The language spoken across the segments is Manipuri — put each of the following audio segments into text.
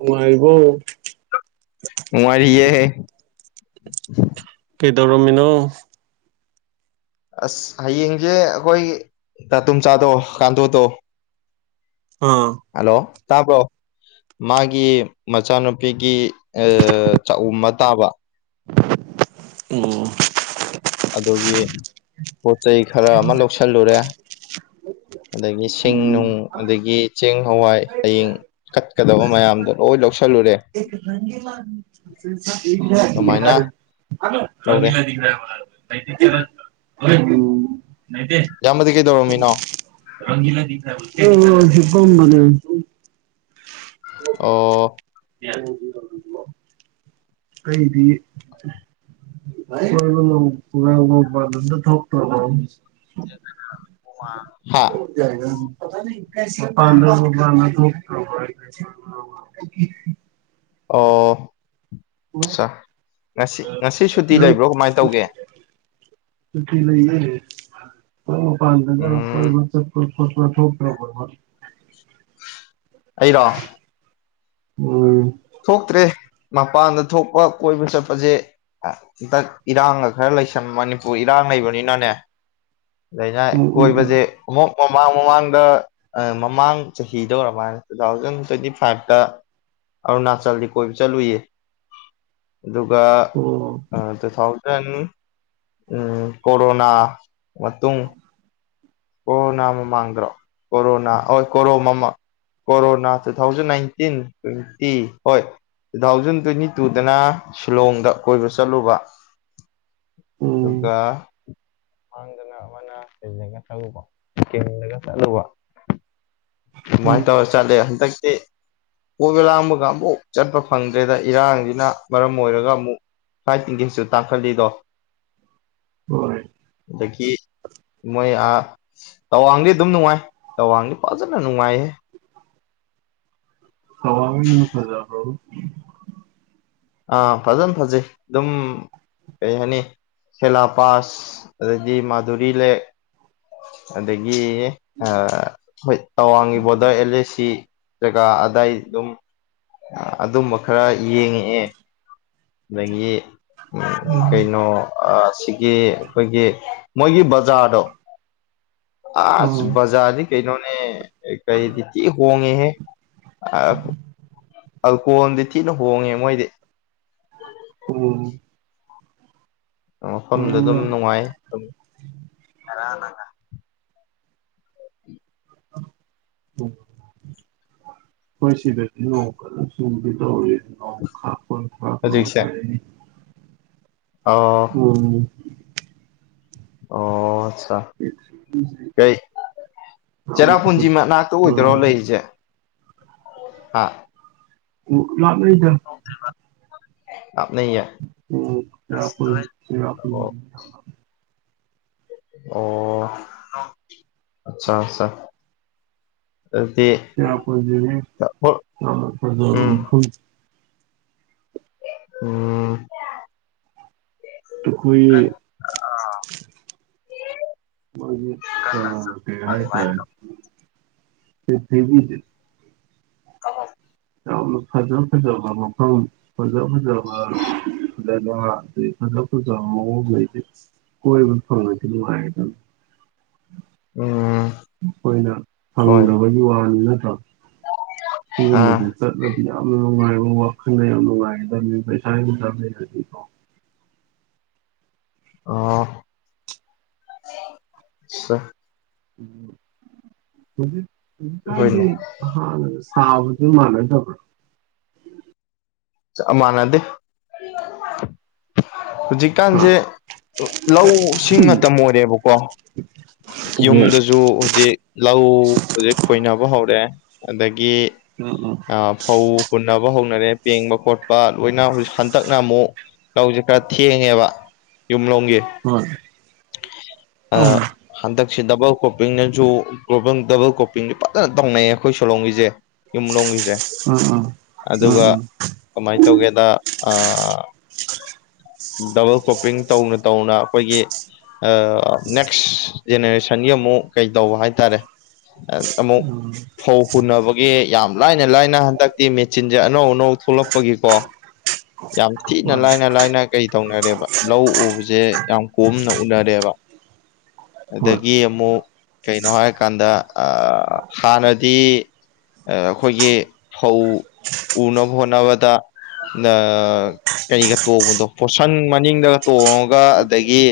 ꯅꯨꯪꯉꯥꯏꯔꯤꯕꯣ ꯅꯨꯪꯉꯥꯏꯔꯤꯌꯦ ꯀꯗꯧꯔꯃꯤꯅꯣ ꯑꯁ ꯍꯌꯦꯡꯁꯦ ꯑꯩꯈꯣꯏ ꯇꯥ ꯇꯝꯆꯥꯥꯗꯣ ꯀꯥꯟꯇꯣꯗꯣ ꯑꯥ ꯍꯜꯂꯣ ꯇꯥꯕꯔꯣ ꯃꯥꯒꯤ ꯃꯆꯥꯅꯨꯄꯤꯒꯤ ꯆꯥꯛꯎꯝꯕꯥ ꯇꯥꯕ ꯑꯣ ꯑꯗꯨꯒꯤ ꯄꯣꯠ ꯆꯩꯩ ꯈꯔ ꯑꯃ ꯂꯧꯁꯤꯜꯂꯨꯔꯦ ꯎ ꯑꯗꯒꯤ ꯁꯤꯡ ꯅꯨꯡ ꯑꯗꯒꯤ ꯆꯦꯡ ꯍꯋꯥꯏ ꯍꯌꯦꯡ ꯀꯠꯀꯗꯕ ꯃꯌꯥꯝꯗꯣ ꯂꯣꯏ ꯂꯧꯁꯜꯂ ꯑꯦꯗ ꯑꯗꯨꯃꯥꯏꯅ ꯔꯪꯂꯔ ꯂꯧꯔꯦ ꯃꯥ ꯏꯌꯥꯝꯕꯗꯤ ꯀꯩꯗꯧꯔꯝꯃꯤꯅꯣ ꯎꯝ ꯀꯒꯅꯤ ꯑꯣ ꯀꯩꯗꯤ ꯏꯒ ꯄꯨꯔ ꯃꯗ ꯊꯣꯛꯇ ꯎ ꯍꯥ ꯄꯥꯟꯒꯥ ꯊꯣꯛꯇꯔꯕꯣ ꯑꯣ ꯑꯆꯥ ꯉꯁꯤ ꯉꯁꯤ ꯁꯨꯇꯤ ꯅꯪ ꯂꯩꯕ꯭ꯔꯣ ꯀꯃꯥꯏꯅ ꯇꯧꯒꯦ ꯁꯨꯇꯤ ꯂꯩꯌꯦ ꯃꯄꯥꯟꯗꯅ ꯆꯄ ꯎꯝ ꯃꯄꯥꯜ ꯊꯣꯛꯇꯔꯕꯣꯕꯥ ꯑꯩꯔꯣ ꯎꯝ ꯄꯨꯊꯣꯛꯄ ꯀꯣꯏꯕ ꯆꯠꯄꯁꯦ ꯍꯟꯗꯛ ꯏꯔꯥꯡꯒ ꯈꯔ ꯂꯩꯁꯟ ꯃꯅꯤꯄꯨꯔ ꯏꯔꯥꯡ ꯂꯩꯕꯅꯤꯅꯅꯦ ꯑꯥꯅ ꯎꯝ ꯎꯝ ꯎꯝ ꯎꯝ ꯀꯣꯏꯕꯁꯦ ꯑꯃꯨꯛ ꯃꯃꯥꯡ ꯃꯃꯥꯡꯗ ꯃꯃꯥꯡ ꯆꯍꯤꯗ ꯑꯣꯏꯔꯃꯅ ꯇꯨ ꯊꯥꯎꯖꯟ ꯇ꯭ꯋꯦꯟꯇꯤ ꯐꯥꯏꯚꯇ [inaudible] ꯑꯔꯨꯅꯥꯆꯜꯗꯤ ꯀꯣꯏꯕ ꯆꯠꯂꯨꯌꯦ ꯑꯗꯨꯒ ꯑꯣ ꯇꯨ ꯊꯥꯎꯖꯟ ꯎꯝ ꯀꯣꯔꯣꯅꯥ ꯃꯇꯨꯡ ꯀꯣꯔꯣꯅꯥ ꯃ ꯃꯥꯥꯡꯗꯔꯣ ꯀꯣꯔꯣꯅꯥ ꯍ ꯀꯣꯔꯣꯃ corona two thousand nineteen twenty ꯍꯣꯏ ꯇꯨ ꯊꯥꯎꯖꯟ ꯇ꯭ꯋꯦꯟꯇꯤ ꯇꯨꯗꯅ ꯁꯤꯂꯣꯡꯗ ꯀꯣꯏꯕ ꯆꯠꯂꯨꯕ ꯎꯝ ꯑꯗꯨꯒ ꯃꯥꯡꯗꯅ ꯑꯃꯅ ꯂꯩꯒ ꯁꯤꯀꯤꯝ ꯆꯠꯂꯨꯕ ꯑꯗꯨꯃꯥꯏꯅ ꯎꯝ ꯇꯧꯔ ꯆꯠꯂꯦ ꯍꯟꯗꯛ ꯇ ꯀꯣꯏꯕ ꯂꯥꯡꯕꯒ ꯑꯃꯨꯛ ꯆꯠꯄ ꯐꯪꯗ꯭ꯔꯦꯗ ꯏꯔꯥꯡꯁꯤꯅ ꯃꯔꯝ ꯑꯣꯏꯔꯒ ꯑꯃꯨꯛ ꯐꯥꯔꯇꯠ ꯇꯤꯀꯦꯠꯁꯨ ꯇꯥꯡꯈꯠꯂꯤꯗꯣ ꯍꯣꯏ ꯑꯗꯒꯤ ꯃꯣꯏ ꯇꯋꯥꯡꯗꯤ ꯑꯗꯨꯝ ꯅꯨꯡꯉꯥꯏ ꯇꯋꯥꯡꯗꯤ ꯐꯥꯖꯅ ꯅꯨꯡꯉꯥꯏ ꯊꯋꯥꯡ ꯗꯨꯗꯤ ꯐꯖꯥꯕꯔꯣ꯫ ꯑꯥ ꯐꯖꯅ ꯐꯖꯩ ꯑꯗꯨꯝ ꯀꯩ ꯍꯥꯏꯅꯤ ꯁꯦꯂꯥ ꯄꯥꯁ ꯑꯗꯩꯗꯤ ꯃꯥꯗꯨꯔꯤ ꯂꯦꯛ ꯑꯗꯒꯤ ꯍꯣꯏ ꯇꯋꯥꯡꯒꯤ ꯕꯣꯔꯗꯔ ꯑꯦꯜ ꯑꯦ ꯁꯤ ꯖꯒꯥ ꯑꯗꯥꯏ ꯑꯗꯨꯝ ꯑꯗꯨꯝꯕ ꯈꯔ ꯌꯦꯡꯉꯛꯑꯦ ꯑꯗꯒꯤ ꯀꯩꯅꯣ ꯁꯤꯒꯤ ꯑꯩꯈꯣꯏꯒꯤ ꯃꯣꯏꯒꯤ ꯕꯖꯥꯔꯗꯣ ꯑꯥ ꯑꯁ ꯖꯔꯗꯤ ꯀꯩꯅꯩꯅꯣꯅꯦ ꯀꯩꯇ ꯍꯣꯡꯉꯦ ꯍꯦ ꯑꯜꯀꯣꯍꯣꯟꯗꯤ ꯊꯤꯅ ꯍꯣꯡꯉꯦ ꯃꯣꯏꯗꯤ ꯑꯣ ꯃꯐꯝꯗ ꯑꯗꯨꯝ ꯅꯨꯡꯉꯥꯏ [unintelligible] [unintelligible] ꯍꯣꯏ ꯁꯤꯕꯦ ꯁꯕꯤꯗ ꯈꯥꯛ ꯐ ꯈꯔ ꯍꯧꯖꯤꯛꯁꯦ ꯊꯅꯤ ꯑꯣ ꯎꯝ ꯑꯣ ꯕꯦꯇ꯭ꯔꯤꯁꯦ ꯀꯩ ꯌꯥꯝꯅ ꯆꯦꯔꯥꯄꯨꯟꯁꯤ ꯐꯠꯄ ꯃꯅꯥꯛꯇ ꯑꯣꯏꯗꯣꯏꯔꯣ ꯂꯩꯔꯤꯁꯦ ꯍꯥꯥ ꯑꯣ ꯂꯒꯅꯤꯗ ꯂꯥꯞꯅꯩꯌꯦ ꯎꯝ ꯁꯔꯣꯏ ꯁꯦꯔ ꯑꯣ ꯑꯣ ꯑꯆꯥ ꯑꯁ ꯆꯄ ꯆꯂꯣ ꯐꯔꯖꯕ ꯎꯝ ꯎꯝ ꯇ ꯈꯣꯏ ꯃ ꯑ ꯀ ꯍꯥꯏ ꯇ ꯐ ꯊꯦꯕꯤꯖ ꯑꯣ ꯐꯖ ꯐꯖꯕ ꯃꯐꯪ ꯐꯖꯥ ꯐꯖꯕ ꯂ ꯑꯗꯨ ꯈꯗ ꯐꯖꯗꯤ ꯀ ꯐꯪꯉꯨꯉꯥꯏꯗꯝ [inaudible] ꯎꯝ ꯑꯩꯈꯣꯏꯅ ꯍꯣꯏ ꯐꯪꯗꯕꯒꯤ ꯋꯥꯅꯤ ꯅꯠꯇ꯭ꯔꯣ ꯁꯤꯒꯨꯝꯕ ꯑꯥ ꯆꯠꯂꯗꯤ ꯌꯥꯝ ꯅꯨꯡꯉꯥꯏ ꯈꯪ ꯅꯨꯡꯉꯗ ꯄꯩꯁꯥ ꯍꯖꯥ ꯂꯩꯔꯀꯣ ꯑ [inaudible] [inaudible] ꯍꯣꯏꯅꯦ ꯀꯥꯟꯗꯤ ꯍ ꯐꯕꯗꯨ ꯃꯅꯗꯣ ꯑꯃꯅꯗꯦ ꯍꯧꯖꯤꯛꯀꯥꯟꯁꯦ ꯍꯥ ꯂꯧꯁꯤꯡ ꯃꯇꯝ ꯑꯣꯏꯔꯦꯕꯀꯣ ꯍꯣꯏ ꯌꯨꯝꯗꯁꯨ ꯍꯧꯖꯤꯛ ꯂꯧ ꯍꯧꯖꯤꯛ ꯈꯣꯏꯅꯕ ꯍꯧꯔꯑꯦ ꯑꯗꯒꯤ ꯎꯝ ꯎꯝ ꯐꯧ ꯍꯨꯟꯅꯕ ꯍꯧꯅꯔꯦ ꯄꯦꯡꯕ ꯈꯣꯠꯄ ꯂꯣꯏꯅ ꯍꯧ ꯍꯟꯗꯛꯅ ꯑꯃꯨꯛ ꯂꯧꯁꯦ ꯈꯔ ꯊꯦꯡꯉꯦꯕ ꯌꯨꯝ ꯍꯣꯏ [unintelligible] ꯑ ꯍꯟꯗꯛ ꯗꯕꯜ ꯀ꯭ꯔꯣꯄꯤꯡꯅꯁꯨ ꯗꯕꯜ ꯀꯣꯄꯤꯡꯁ ꯐꯖꯅ ꯇꯧꯅꯩꯌꯦ ꯑꯩꯈꯣꯏ ꯁꯣꯂꯣꯡꯒꯤꯁꯦ ꯌꯨꯝꯂꯣꯡꯒꯤꯦ ꯎꯝ ꯎꯝ ꯎꯝ ꯎꯝ ꯀꯃꯥꯏ ꯇꯧꯒꯦꯗ ꯑ [inaudible] ꯗꯕꯜ ꯀꯣꯄꯤꯡ ꯇꯧꯅ ꯇꯧꯅ ꯑꯩꯈꯣꯏꯒꯤ ꯅꯦꯛꯁ ꯖꯦꯅꯦꯔꯦꯁꯟꯒꯤ ꯑꯃꯨꯛ ꯀꯩ ꯇꯧꯕ ꯍꯥꯏꯇꯥꯔꯦ ꯑ ꯑꯃꯨ ꯎꯝ ꯎꯝ ꯐꯧ ꯍꯨꯟꯅꯅꯕꯒꯤ ꯌꯥꯝ ꯂꯥꯏꯅ ꯂꯥꯏꯅ ꯍꯟꯗꯛꯇꯤ ꯃꯦꯆꯤꯟꯁꯦ ꯑꯅꯧ ꯑꯅꯧ ꯊꯣꯛꯂꯛꯄꯒꯤꯀꯣ ꯌꯥꯝ ꯊꯤꯅ ꯍꯣꯏ ꯂꯥꯏꯅ ꯂꯥꯏꯅ ꯀꯩ ꯇꯧꯅꯔꯦꯕ ꯂꯧ ꯎꯕꯁꯦ ꯌꯥꯝ ꯀꯣꯝꯅ ꯎꯅꯔꯦꯕ ꯎ ꯑꯗꯒꯤ ꯑꯃꯨꯛ ꯀꯩꯅꯣ ꯍꯥꯏꯔꯀꯥꯟꯗ ꯑ ꯍꯥꯟꯅꯗꯤ ꯑꯩꯈꯣꯏꯒꯤ ꯐꯧ ꯎꯅꯕ ꯍꯣꯠꯅꯕꯗ ꯀꯔꯤꯒ ꯇꯣꯡꯕꯗꯣ ꯄꯣꯠꯁꯟ ꯃꯅꯤꯡꯗꯒ ꯇꯣꯡꯉꯒ ꯑꯗꯒꯤ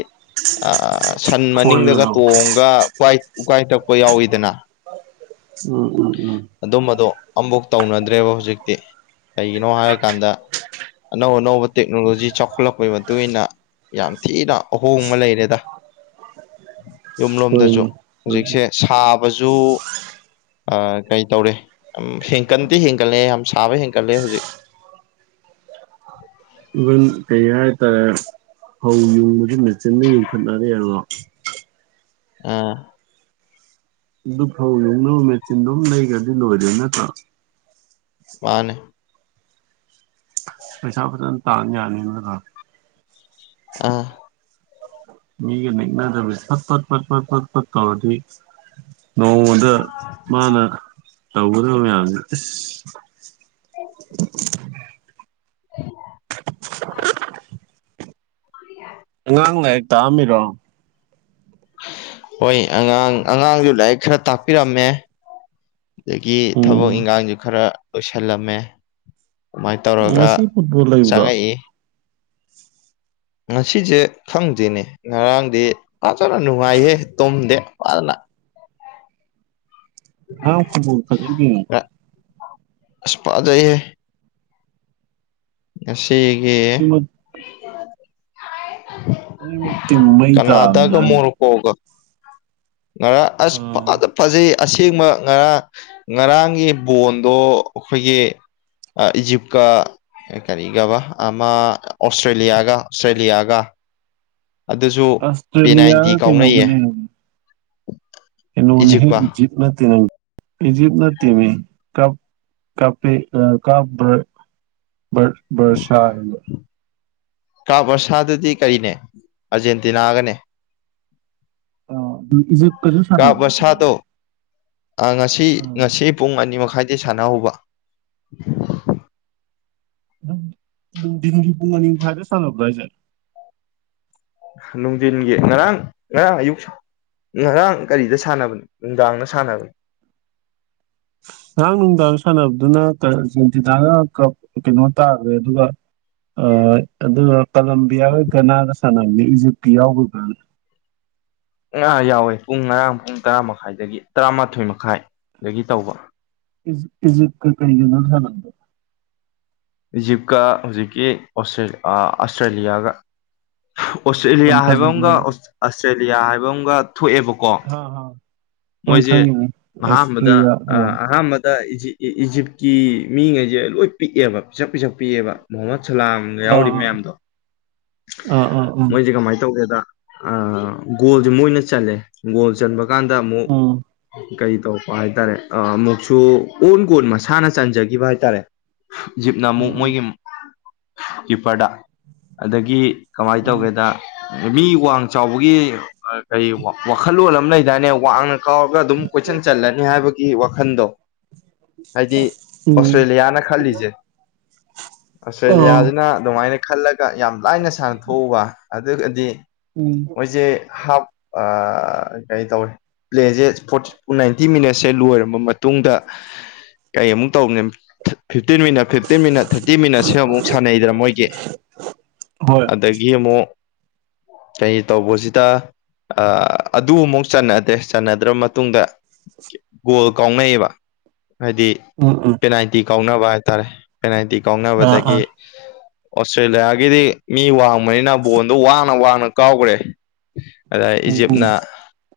ꯁꯟ ꯃꯅꯤꯡꯗꯒ ꯈꯣꯏꯒꯗꯣ ꯇꯣꯡꯉꯒ ꯎꯀꯥꯏ ꯇꯛꯄ ꯌꯥꯎꯋꯤꯗꯅ ꯎꯝ ꯎꯝ ꯎꯝ ꯑꯗꯨꯝꯕꯗꯣ ꯑꯃꯐꯧ ꯇꯧꯅꯗ꯭ꯔꯦꯕ ꯍꯧꯖꯤꯛꯇꯤ ꯀꯩꯒꯤꯅꯣ ꯍꯥꯏꯔꯀꯥꯟꯗ ꯑꯅꯧ ꯑꯅꯧꯕ ꯇꯦꯛꯅꯣꯂꯣꯖꯤ ꯆꯥꯎꯈꯠꯂꯛꯄꯒꯤ ꯃꯇꯨꯡ ꯏ ꯃꯇꯨꯡꯏꯟꯅ ꯌꯥꯝ ꯊꯤꯅ ꯑꯍꯣꯡꯕ ꯂꯩꯔꯦꯗ ꯌꯨꯝꯂꯣꯝꯗꯁꯨ ꯍꯣꯏꯅꯦ ꯍꯧꯖꯤꯛꯁꯦ ꯁꯥꯕꯁꯨ ꯀꯩ ꯇꯧꯔꯦ ꯍꯦꯟꯀꯟꯗꯤ ꯍꯦꯟꯒꯠꯂꯦ ꯌꯥꯝ ꯁꯥꯕ ꯍꯦꯟꯒꯠꯂꯦ ꯍꯧꯖꯤꯛ ꯏꯟ ꯀꯩ ꯍꯥꯏ ꯇꯔꯦ ꯌꯨꯡꯈꯠꯅꯔꯦꯕ ꯑ ꯑꯗꯨ ꯐꯧꯅ ꯃꯦꯆꯤꯟꯗꯨꯝ ꯂꯩꯈ꯭ꯔꯗꯤ ꯂꯣꯏꯔꯦ ꯅꯠꯇ꯭ꯔꯥ ꯃꯥꯅꯦ ꯄꯩꯁꯥ ꯐꯖꯅ ꯇꯥ ꯌꯥꯅꯤ ꯑꯗꯨꯗ ꯑꯥ ꯃꯤꯒ ꯗꯕꯤ ꯐꯠꯄ ꯐ ꯐ ꯄꯋꯥ ꯑꯗ ꯃꯥꯅ ꯇꯧꯒꯗꯧꯔꯤꯕ ꯃꯌꯥꯝꯁꯦ [inaudible] ꯎ [unintelligible] ꯑꯉꯥꯡꯅ ꯍꯦꯛ ꯇꯥꯛꯑꯝꯃꯤꯔꯣ ꯍꯣꯏ ꯑꯉꯥꯡ ꯑꯉꯥꯡꯁꯨ ꯂꯥꯏꯔꯤꯛ ꯈꯔ ꯇꯥꯛꯄꯤꯔꯝꯃꯦ ꯑꯗꯒꯤ ꯊꯕꯛ ꯎꯝ ꯏꯟꯈꯥꯡꯁꯨ ꯈꯔ ꯂꯣꯏꯁꯤꯜꯂꯝꯃꯦ ꯑꯗꯨꯃꯥꯏꯅ ꯇꯧꯔꯒ ꯉꯁꯤ ꯐꯨꯠꯕꯣꯜ ꯂꯩꯕ꯭ꯔꯣ ꯆꯪꯉꯛꯏ ꯉꯁꯤꯁꯦ ꯈꯪꯗ꯭ꯔꯤꯅꯦ ꯉꯔꯥꯡꯗꯤ ꯐꯖꯅ ꯅꯨꯡꯉꯥꯏꯍꯦ ꯇꯨꯝꯗꯦ ꯐꯅ ꯑꯥꯎ ꯐꯨꯠꯕꯜ ꯐꯖ ꯌꯦ ꯑꯁꯄꯥꯖꯏꯦ ꯑꯁꯤꯁꯒꯤ ꯑꯅꯤꯃꯛ ꯑ ꯃ ꯃꯩꯗ ꯀꯅꯥꯗꯥꯒ ꯉ ꯑꯁ ꯎꯝ ꯐꯖ ꯐꯖꯩ ꯑꯁꯦꯡꯕ ꯉꯔꯥꯡ ꯉꯔꯥꯡꯒꯤ ꯕꯣꯟꯗꯣ ꯑꯩꯈꯣꯏꯒꯤ ꯏꯖꯤꯞ ꯀ ꯑꯦ ꯀꯔꯤꯒꯕ ꯑꯃ ꯑꯣꯁꯇ꯭ꯔꯦꯂꯤꯌꯥꯒ ꯑꯣꯁꯇ꯭ꯔꯦꯂꯤꯌꯥꯒ ꯑꯗꯨꯁꯨ ꯑꯁꯇ꯭ꯔꯦꯂꯤꯌꯥ ꯄꯦꯅꯥꯏꯟꯇꯤ ꯀꯥꯎꯅꯩꯌꯦ ꯀꯩꯅꯧꯕꯅꯦ ꯑꯦꯅ ꯅ ꯏꯖꯤꯞꯀ ꯏꯖꯤꯞ ꯅ ꯇꯔ ꯏꯖꯤꯞ ꯅ ꯇꯤꯃꯤ ꯀ ꯀ ꯀ ꯔꯁꯔꯕ ꯀꯥꯞ ꯑꯁꯥꯗꯨꯗꯤ ꯀꯔꯤꯅꯦ ꯑꯥꯔꯖꯦꯟꯇꯤꯅꯥꯒꯅꯦ ꯑ ꯑꯗꯨ ꯏꯖꯠꯀꯖꯝ ꯀꯥꯞ ꯁꯥꯟꯅꯕꯅꯕ ꯅ ꯕꯔꯁꯥꯗꯣ ꯉꯁꯤ ꯉꯁꯤ ꯄꯨꯡ ꯑꯅꯤ ꯃꯈꯥꯏꯗꯩ ꯁꯥꯟꯅꯍꯧꯕ ꯝ ꯅꯨꯡꯊꯤꯟꯒꯤ ꯄꯨꯡ ꯑꯅꯤ ꯃꯈꯥꯏꯗ ꯁꯥꯟꯅꯕ꯭ꯔꯥ ꯍꯥꯏꯁꯦ ꯅꯨꯡꯊꯤꯟꯒꯤ ꯉꯔꯥꯡ ꯉꯔꯥꯡ ꯑꯌꯨꯛꯁꯪ ꯉꯔꯥꯡ ꯀꯔꯤꯗ ꯁꯥꯟꯅꯕꯅꯣ ꯅꯨꯡꯗꯥꯡꯗ ꯁꯥꯟꯅꯕꯅꯤ ꯉꯔꯥꯡ ꯅꯨꯡꯗꯥꯡ ꯗ ꯁꯟꯅꯕꯅꯦ ꯑꯗꯨꯅ ꯑꯔꯖꯦꯟꯇꯤꯅꯥꯅ ꯀꯩꯅꯣ ꯇꯥꯈꯦ ꯑꯗꯨꯒ ꯑ ꯑꯗꯨꯒ ꯀꯂꯝꯕꯤꯌꯥꯒꯤꯒ ꯒꯥꯅꯥ ꯒ ꯁꯥꯟꯅꯕꯅꯦ ꯏꯖꯤꯞꯀꯤ ꯌꯥꯎꯕꯒ ꯉꯥ ꯌꯥꯎꯋꯦ ꯄꯨꯡ ꯉꯔꯥꯡ ꯄꯨꯡ ꯇꯔꯥ ꯃꯈꯥꯏꯗꯒꯤ ꯇꯔꯥꯃꯥꯊꯣꯏ ꯃꯈꯥꯏꯗꯒꯤ ꯇꯧꯕ ꯏꯖꯤ ꯏꯖꯤꯞꯀ ꯀꯩ ꯒ ꯅꯣ ꯁꯟꯅꯕ ꯗꯣ ꯏꯖꯤꯞꯀ ꯍꯧꯖꯤꯛꯀꯤ꫰ꯑꯁꯇ꯭ꯔꯦꯂꯤꯌꯥꯒ ꯑꯣꯁꯇ꯭ꯔꯦꯂꯤꯌꯥ ꯌꯥꯝ ꯍꯥꯏꯕ ꯑꯃꯒ ꯐꯖꯕ꯭ꯔꯕ ꯑꯁꯇ꯭ꯔꯦꯂꯤꯌꯥ ꯍꯥꯏꯕ ꯑꯃꯝꯒ ꯊꯣꯛꯑꯦꯕꯀꯣ ꯍꯥ ꯍꯥ ꯍꯣꯏ ꯃꯣꯏꯁꯦ ꯈꯪꯉꯤꯅꯦ ꯑꯍꯥꯟꯕꯗ ꯑꯁꯇ꯭ꯔꯤꯌꯥ ꯑ ꯑꯥ ꯑꯍꯥꯟꯕ ꯇ ꯏꯖꯤ ꯏꯖꯤꯞꯀꯤ ꯃꯤꯉꯩꯁꯦ ꯂꯣꯏ ꯄꯤꯛꯑꯦꯕ ꯄꯤꯁꯛ-ꯄꯤꯁꯛ ꯄꯤꯛꯑꯦꯕ ꯃꯣꯍꯃꯠ ꯁꯂꯥꯝꯒ ꯌꯥꯎꯔꯤ ꯃꯌꯥꯝꯗꯣ꯫ ꯑ ꯑ ꯑ꯫ ꯇꯧꯋꯦꯗ ꯑ ꯒꯣꯜꯁꯦ ꯃꯣꯏꯅ ꯆꯜꯂꯦ ꯒꯣꯜ ꯆꯟꯕ ꯀꯥꯟꯗ ꯑꯃꯨꯛ ꯑꯥ ꯀꯩ ꯇꯧꯕ ꯍꯥꯏꯇꯥꯔꯦ ꯑꯃꯨꯛꯁꯨ ꯑꯣꯟ ꯀꯣꯟ ꯃꯁꯥꯅ ꯆꯟꯖꯈꯤꯕ ꯍꯥꯏꯇꯥꯔꯦ꯫ ꯖꯤꯞꯅ ꯑꯃꯨꯛ ꯎꯝ ꯎꯝ ꯃꯣꯏꯒꯤ ꯀꯤꯄꯥꯔꯗ꯫ ꯑꯗꯒꯤ ꯀꯃꯥꯏꯅ ꯎꯝ ꯇꯧꯒꯦꯗ ꯃꯤ ꯋꯥꯡ ꯆꯥꯎꯕꯒꯤ ꯀꯔꯤ ꯋꯥꯈꯜꯂꯣꯟ ꯑꯃ ꯂꯩꯗꯥꯏꯅꯦ ꯋꯥꯡꯅ ꯀꯥꯎꯔꯒ ꯑꯗꯨꯝ ꯀꯣꯏꯆꯥꯟ ꯆꯜꯂꯅꯤ ꯍꯥꯏꯕꯒꯤ ꯋꯥꯈꯟꯗꯣ꯫ ꯍꯥꯏꯗꯤ ꯎꯝ ꯑꯣꯁꯇ꯭ꯔꯦꯂꯤꯌꯥꯅ ꯈꯜꯂꯤꯁꯦ꯫ ꯎꯝ ꯑꯁꯇ꯭ꯔꯦꯂꯤꯌꯥꯁꯤꯅ ꯑꯗꯨꯃꯥꯏꯅ ꯈꯜꯂꯒ ꯌꯥꯝ ꯂꯥꯏꯅ ꯁꯥꯡꯅꯊꯣꯛꯎꯕ ꯑꯗꯨꯒꯗꯤ ꯎꯝ ꯃꯣꯏꯁꯦ ꯍꯥꯞ ꯑ ꯀꯩ ꯇꯧꯋꯤ ꯄ꯭ꯂꯦꯁꯦ ꯐꯣꯔꯇꯤ ꯅꯥꯏꯟꯇꯤ ꯃꯤꯅꯠꯁꯦ ꯂꯣꯏꯔꯕ ꯃꯇꯨꯡꯗ ꯀꯩꯃꯨꯛ ꯇꯧꯕꯅꯤ fifteen minute fifteen minute thirty ꯃꯤꯅꯠꯁꯤ ꯑꯃꯨꯛ ꯁꯥꯟꯅꯩꯗꯅ ꯃꯣꯏꯒꯤ꯫ ꯍꯣꯏ ꯑꯗꯒꯤ ꯑꯃꯨꯛ [inaudible] ꯀꯩ ꯇꯧꯕꯁꯤꯗ ꯑꯥ ꯑꯗꯨ ꯑꯃꯨꯛ ꯆꯟꯅꯗ꯭ꯔꯦ ꯆꯟꯅꯗ꯭ꯔ ꯃꯇꯨꯡꯗ ꯒꯣꯜ ꯀꯥꯎꯅꯩꯌꯦꯕ꯫ ꯍꯥꯏꯗꯤ ꯎꯝ ꯎꯝ ꯄꯦꯅꯥꯜꯇꯤ ꯀꯥꯎꯅꯕ ꯍꯥꯏꯇꯥꯔꯦ ꯄꯦꯅꯥꯜꯇꯤ ꯑꯥ ꯑꯥ ꯀꯥꯎꯅꯕꯗꯒꯤ ꯑꯁꯇ꯭ꯔꯦꯂꯤꯌꯥꯒꯤꯗꯤ ꯃꯤ ꯋꯥꯡꯕꯅꯤꯅ ꯕꯣꯟꯗꯣ ꯋꯥꯡꯅ ꯋꯥꯡꯅ ꯀꯥꯎꯈ꯭ꯔꯦ꯫ ꯑꯗ ꯎꯝ ꯎꯝ ꯏꯖꯤꯞꯅ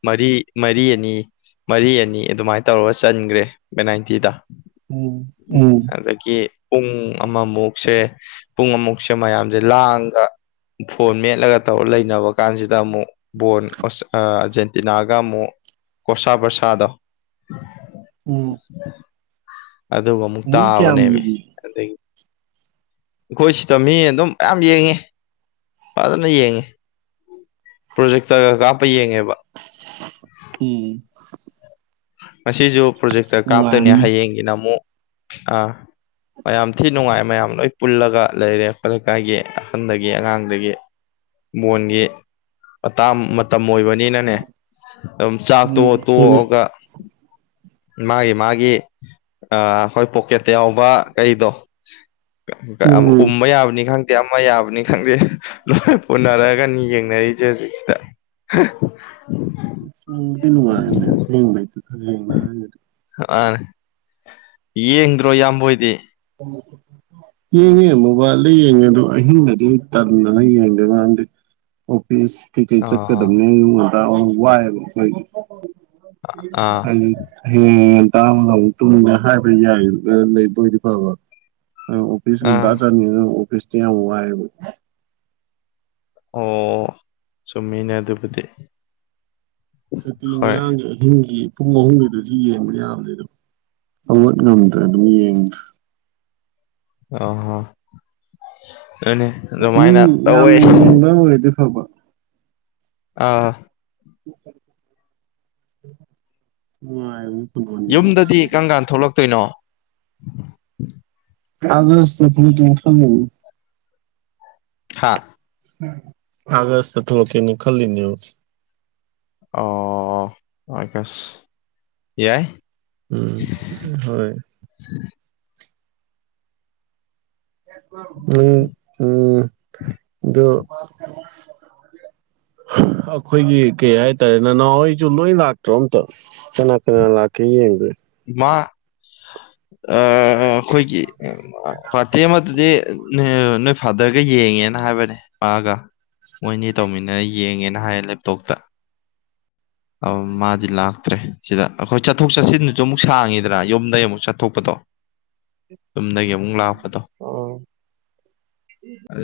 ꯃꯔꯤ ꯃꯔꯤ ꯑꯅꯤ ꯃꯔꯤ ꯑꯅꯤ ꯑꯗꯨꯃꯥꯏꯅ ꯇꯧꯔꯒ ꯆꯟꯈ꯭ꯔꯦ ꯄꯦꯅꯥꯟꯇꯤꯗ꯫ ꯎꯝ ꯎꯝ꯫ ꯄꯨꯡ ꯑꯃꯃꯨꯛꯁꯦ ꯄꯨꯡ ꯑꯃꯨꯛ ꯁꯦ ꯃꯌꯥꯝꯁꯦ ꯂꯥꯡꯒ ꯐꯣꯟ ꯃꯦꯠꯂꯒ ꯇꯧꯔ ꯂꯩꯅꯕ ꯀꯥꯟꯁꯤꯗ ꯑꯃꯨꯛ ꯕꯣꯟ ꯑꫭꯁ ꯑꯥꯔꯖꯦꯟꯇꯤꯅꯥꯒ ꯑꯃꯨꯛ ꯀꯣꯁꯥ ꯕꯔꯁꯥꯗꯣ ꯎꯝ ꯑꯗꯨꯒ ꯑꯃꯨꯛ ꯃꯤ ꯀꯌꯥꯝ ꯇꯥꯕꯅꯦꯃꯤ ꯌꯦꯡꯉꯤ ꯑꯗꯒꯤ ꯑꯩꯈꯣꯏ ꯁꯤꯗ ꯃꯤ ꯑꯗꯨꯝ ꯃꯌꯥꯝ ꯌꯦꯡꯉꯤ ꯐꯖꯅ ꯌꯦꯡꯉꯤ꯫ ꯄ꯭ꯔꯣꯖꯦꯛꯇꯔꯒ ꯀꯥꯞꯄꯒ ꯌꯦꯡꯉꯦꯕ꯫ ꯎꯝ꯫ ꯉꯁꯤꯁꯨ ꯄ꯭ꯔꯣꯖꯦꯛꯇ ꯀꯥꯞꯇꯣꯏꯅꯦ ꯅꯨꯡꯉꯥꯏꯔꯝꯅꯤ ꯍꯌꯦꯡꯒꯤꯅ ꯑꯃꯨꯛ ꯑꯥ ꯃꯌꯥꯝ ꯊꯤ ꯅꯨꯡꯉꯥꯏ ꯃꯌꯥꯝ꯫ ꯂꯣꯏ ꯄꯨꯜꯂꯒ ꯂꯩꯔꯦ ꯑꯩꯈꯣꯏ ꯂꯩꯀꯥꯏꯒꯤ ꯑꯍꯟꯗꯒꯤ ꯑꯉꯥꯡꯗꯒꯤ꯫ ꯕꯣꯟꯒꯤ ꯑꯇꯥꯝ ꯃꯇꯝ ꯑꯣꯏꯕꯅꯤ ꯅꯤꯅꯅꯦ ꯑꯗꯨꯝ ꯆꯥꯛ ꯇꯣꯛꯑ ꯎꯝ ꯍꯣꯏꯅꯦ ꯇꯣꯛꯑꯒ ꯃꯥꯒꯤ-ꯃꯥꯒꯤ ꯑ ꯍꯣꯏ ꯄꯣꯀꯦꯠꯇ ꯌꯥꯎꯕ ꯀꯩꯗꯣ ꯎꯝ ꯎꯝ ꯎꯝꯕ ꯌꯥꯕꯅꯤ ꯈꯪ ꯗꯤ ꯑꯃ ꯌꯥꯕꯅꯤ ꯈꯪꯗꯦ ꯂꯣꯏ ꯄꯨꯅꯔꯛꯑꯒꯅꯤ ꯌꯦꯡꯅꯔꯤꯁꯦ ꯍꯧꯖꯤꯛ ꯁꯤꯗ꯫ [unintelligible] ꯑꯁ ꯅꯨꯡꯕꯨꯗꯤ ꯅꯨꯡꯉꯥꯏꯕꯅꯦ ꯍꯦꯡꯕꯩꯗꯨ [inaudible] ꯃꯥꯅꯦ꯫ ꯌꯦꯡꯗ꯭ꯔꯣ ꯏꯌꯥꯝꯕ ꯍꯣꯏꯗꯤ꯫ [unintelligible] ꯌꯦꯡꯉꯦ ꯃꯣꯕꯥꯏꯜꯗ ꯌꯦꯡꯉꯦ ꯑꯗꯨ ꯑꯍꯤꯡꯗꯗꯤ ꯑꯩ ꯇꯟꯗꯥꯅ ꯌꯦꯡꯗꯦꯗ ꯃꯔꯝꯗꯤ ꯑꯣ ꯄꯤꯁ ꯀꯩꯀꯩ ꯑꯥ ꯆꯠꯀꯗꯕꯅꯦ ꯑꯥꯌꯨꯛ ꯉꯟꯇ ꯑꯃꯨꯛ ꯋꯥꯏꯑꯦꯕ ꯑꯩꯈꯣꯏꯒꯤ꯫ ꯑꯥ [inaudible] ꯍꯌꯦꯡ ꯇꯥ ꯑꯃꯨꯛ ꯇꯨꯝꯃꯦ ꯍꯥꯏꯕ ꯌꯥꯏ ꯂꯩꯕ ꯑꯣꯏꯗꯤ ꯐꯕ꯫ ꯑꯣꯐꯤꯁ ꯑꯥ ꯉꯟꯇꯥ ꯆꯠꯂꯤꯃꯤꯅ ꯑꯣꯐꯤꯁꯇꯤ ꯌꯥꯝ ꯋꯥꯏꯌꯦꯕ ꯑꯣ ꯆꯨꯝꯃꯤꯅꯦ ꯑꯗꯨꯕꯨꯗꯤ ꯁꯨꯇꯤ ꯍꯣꯏ ꯉꯔꯥꯡꯒꯤ ꯑꯍꯤꯡꯒꯤ ꯄꯨꯡ ꯑꯍꯨꯝꯒꯤꯗꯨꯗꯤ ꯌꯦꯡꯕ ꯌꯥꯕꯅꯦ ꯑꯗꯣ ꯍꯧꯒꯠ ꯉꯝꯗ꯭ꯔꯦ ꯑꯗꯨꯝ ꯌꯦꯡꯗ꯭ꯔꯦ ꯑꯣ ꯍꯣ ꯃꯤ ꯌꯥꯝꯅ ꯌꯦꯡꯕ ꯑꯣꯏꯔꯗꯤ ꯐꯕ ꯑꯥ ꯅꯨꯡꯉꯥꯏꯕꯅꯦ ꯌꯨꯝꯗꯗꯤ ꯀꯝꯀꯥꯟ ꯊꯣꯛꯂꯛꯇꯣꯏꯅꯣ ꯑꯗ ꯊ ꯇ [unintelligible] ꯍꯥꯥ ꯑꯥꯒꯁꯇ ꯊꯣꯛꯂꯛꯀꯦꯅ ꯈꯜꯂꯤꯅꯦꯕ ꯑꯣ ꯑꯥꯒꯁꯠ ꯌꯥꯏ ꯎꯝ ꯍꯣꯏ ꯎꯝ ꯎꯝ ꯑꯗꯣ [unintelligible] ꯑꯩꯈꯣꯏꯒꯤ ꯀꯩ ꯍꯥꯏꯇꯥꯔꯦ ꯅꯅꯥꯎꯍꯣꯏꯁꯨ ꯂꯣꯏ ꯂꯥꯛꯇ꯭ꯔꯣ ꯑꯝꯇ ꯀꯅꯥ ꯀꯅꯥ ꯂꯥꯛꯀꯦ ꯌꯦꯡꯒꯦ ꯃꯥ ꯑꯩꯈꯣꯏꯒꯤ ꯄꯥꯔꯇꯤ ꯑꯃꯗꯨꯗꯤ ꯅꯣꯏ ꯐꯥꯗꯔꯒ ꯌꯦꯡꯉꯦꯅ ꯍꯥꯏꯕꯅꯦ ꯃꯥꯒ ꯃꯣꯏꯅꯤ ꯇꯧꯃꯤꯟꯅꯔ ꯌꯦꯡꯉꯦꯅ ꯍꯥꯏꯌꯦ ꯂꯦꯞꯇꯣꯞꯇ ꯑ ꯃꯥꯗꯤ ꯂꯥꯛꯇ꯭ꯔꯦ ꯁꯤꯗ ꯑꯩꯈꯣꯏ ꯆꯠꯊꯣꯛ ꯆꯠꯁꯤꯟ ꯁꯨ ꯑꯃꯨꯛ ꯁꯥꯡꯉꯤꯗꯅ ꯌꯨꯝꯗꯒꯤ ꯑꯃꯨꯛ ꯆꯠꯊꯣꯛꯄꯗꯣ ꯌꯨꯝꯗꯒꯤ ꯑꯃꯨꯛ ꯂꯥꯛꯄꯗꯣ [unintelligible]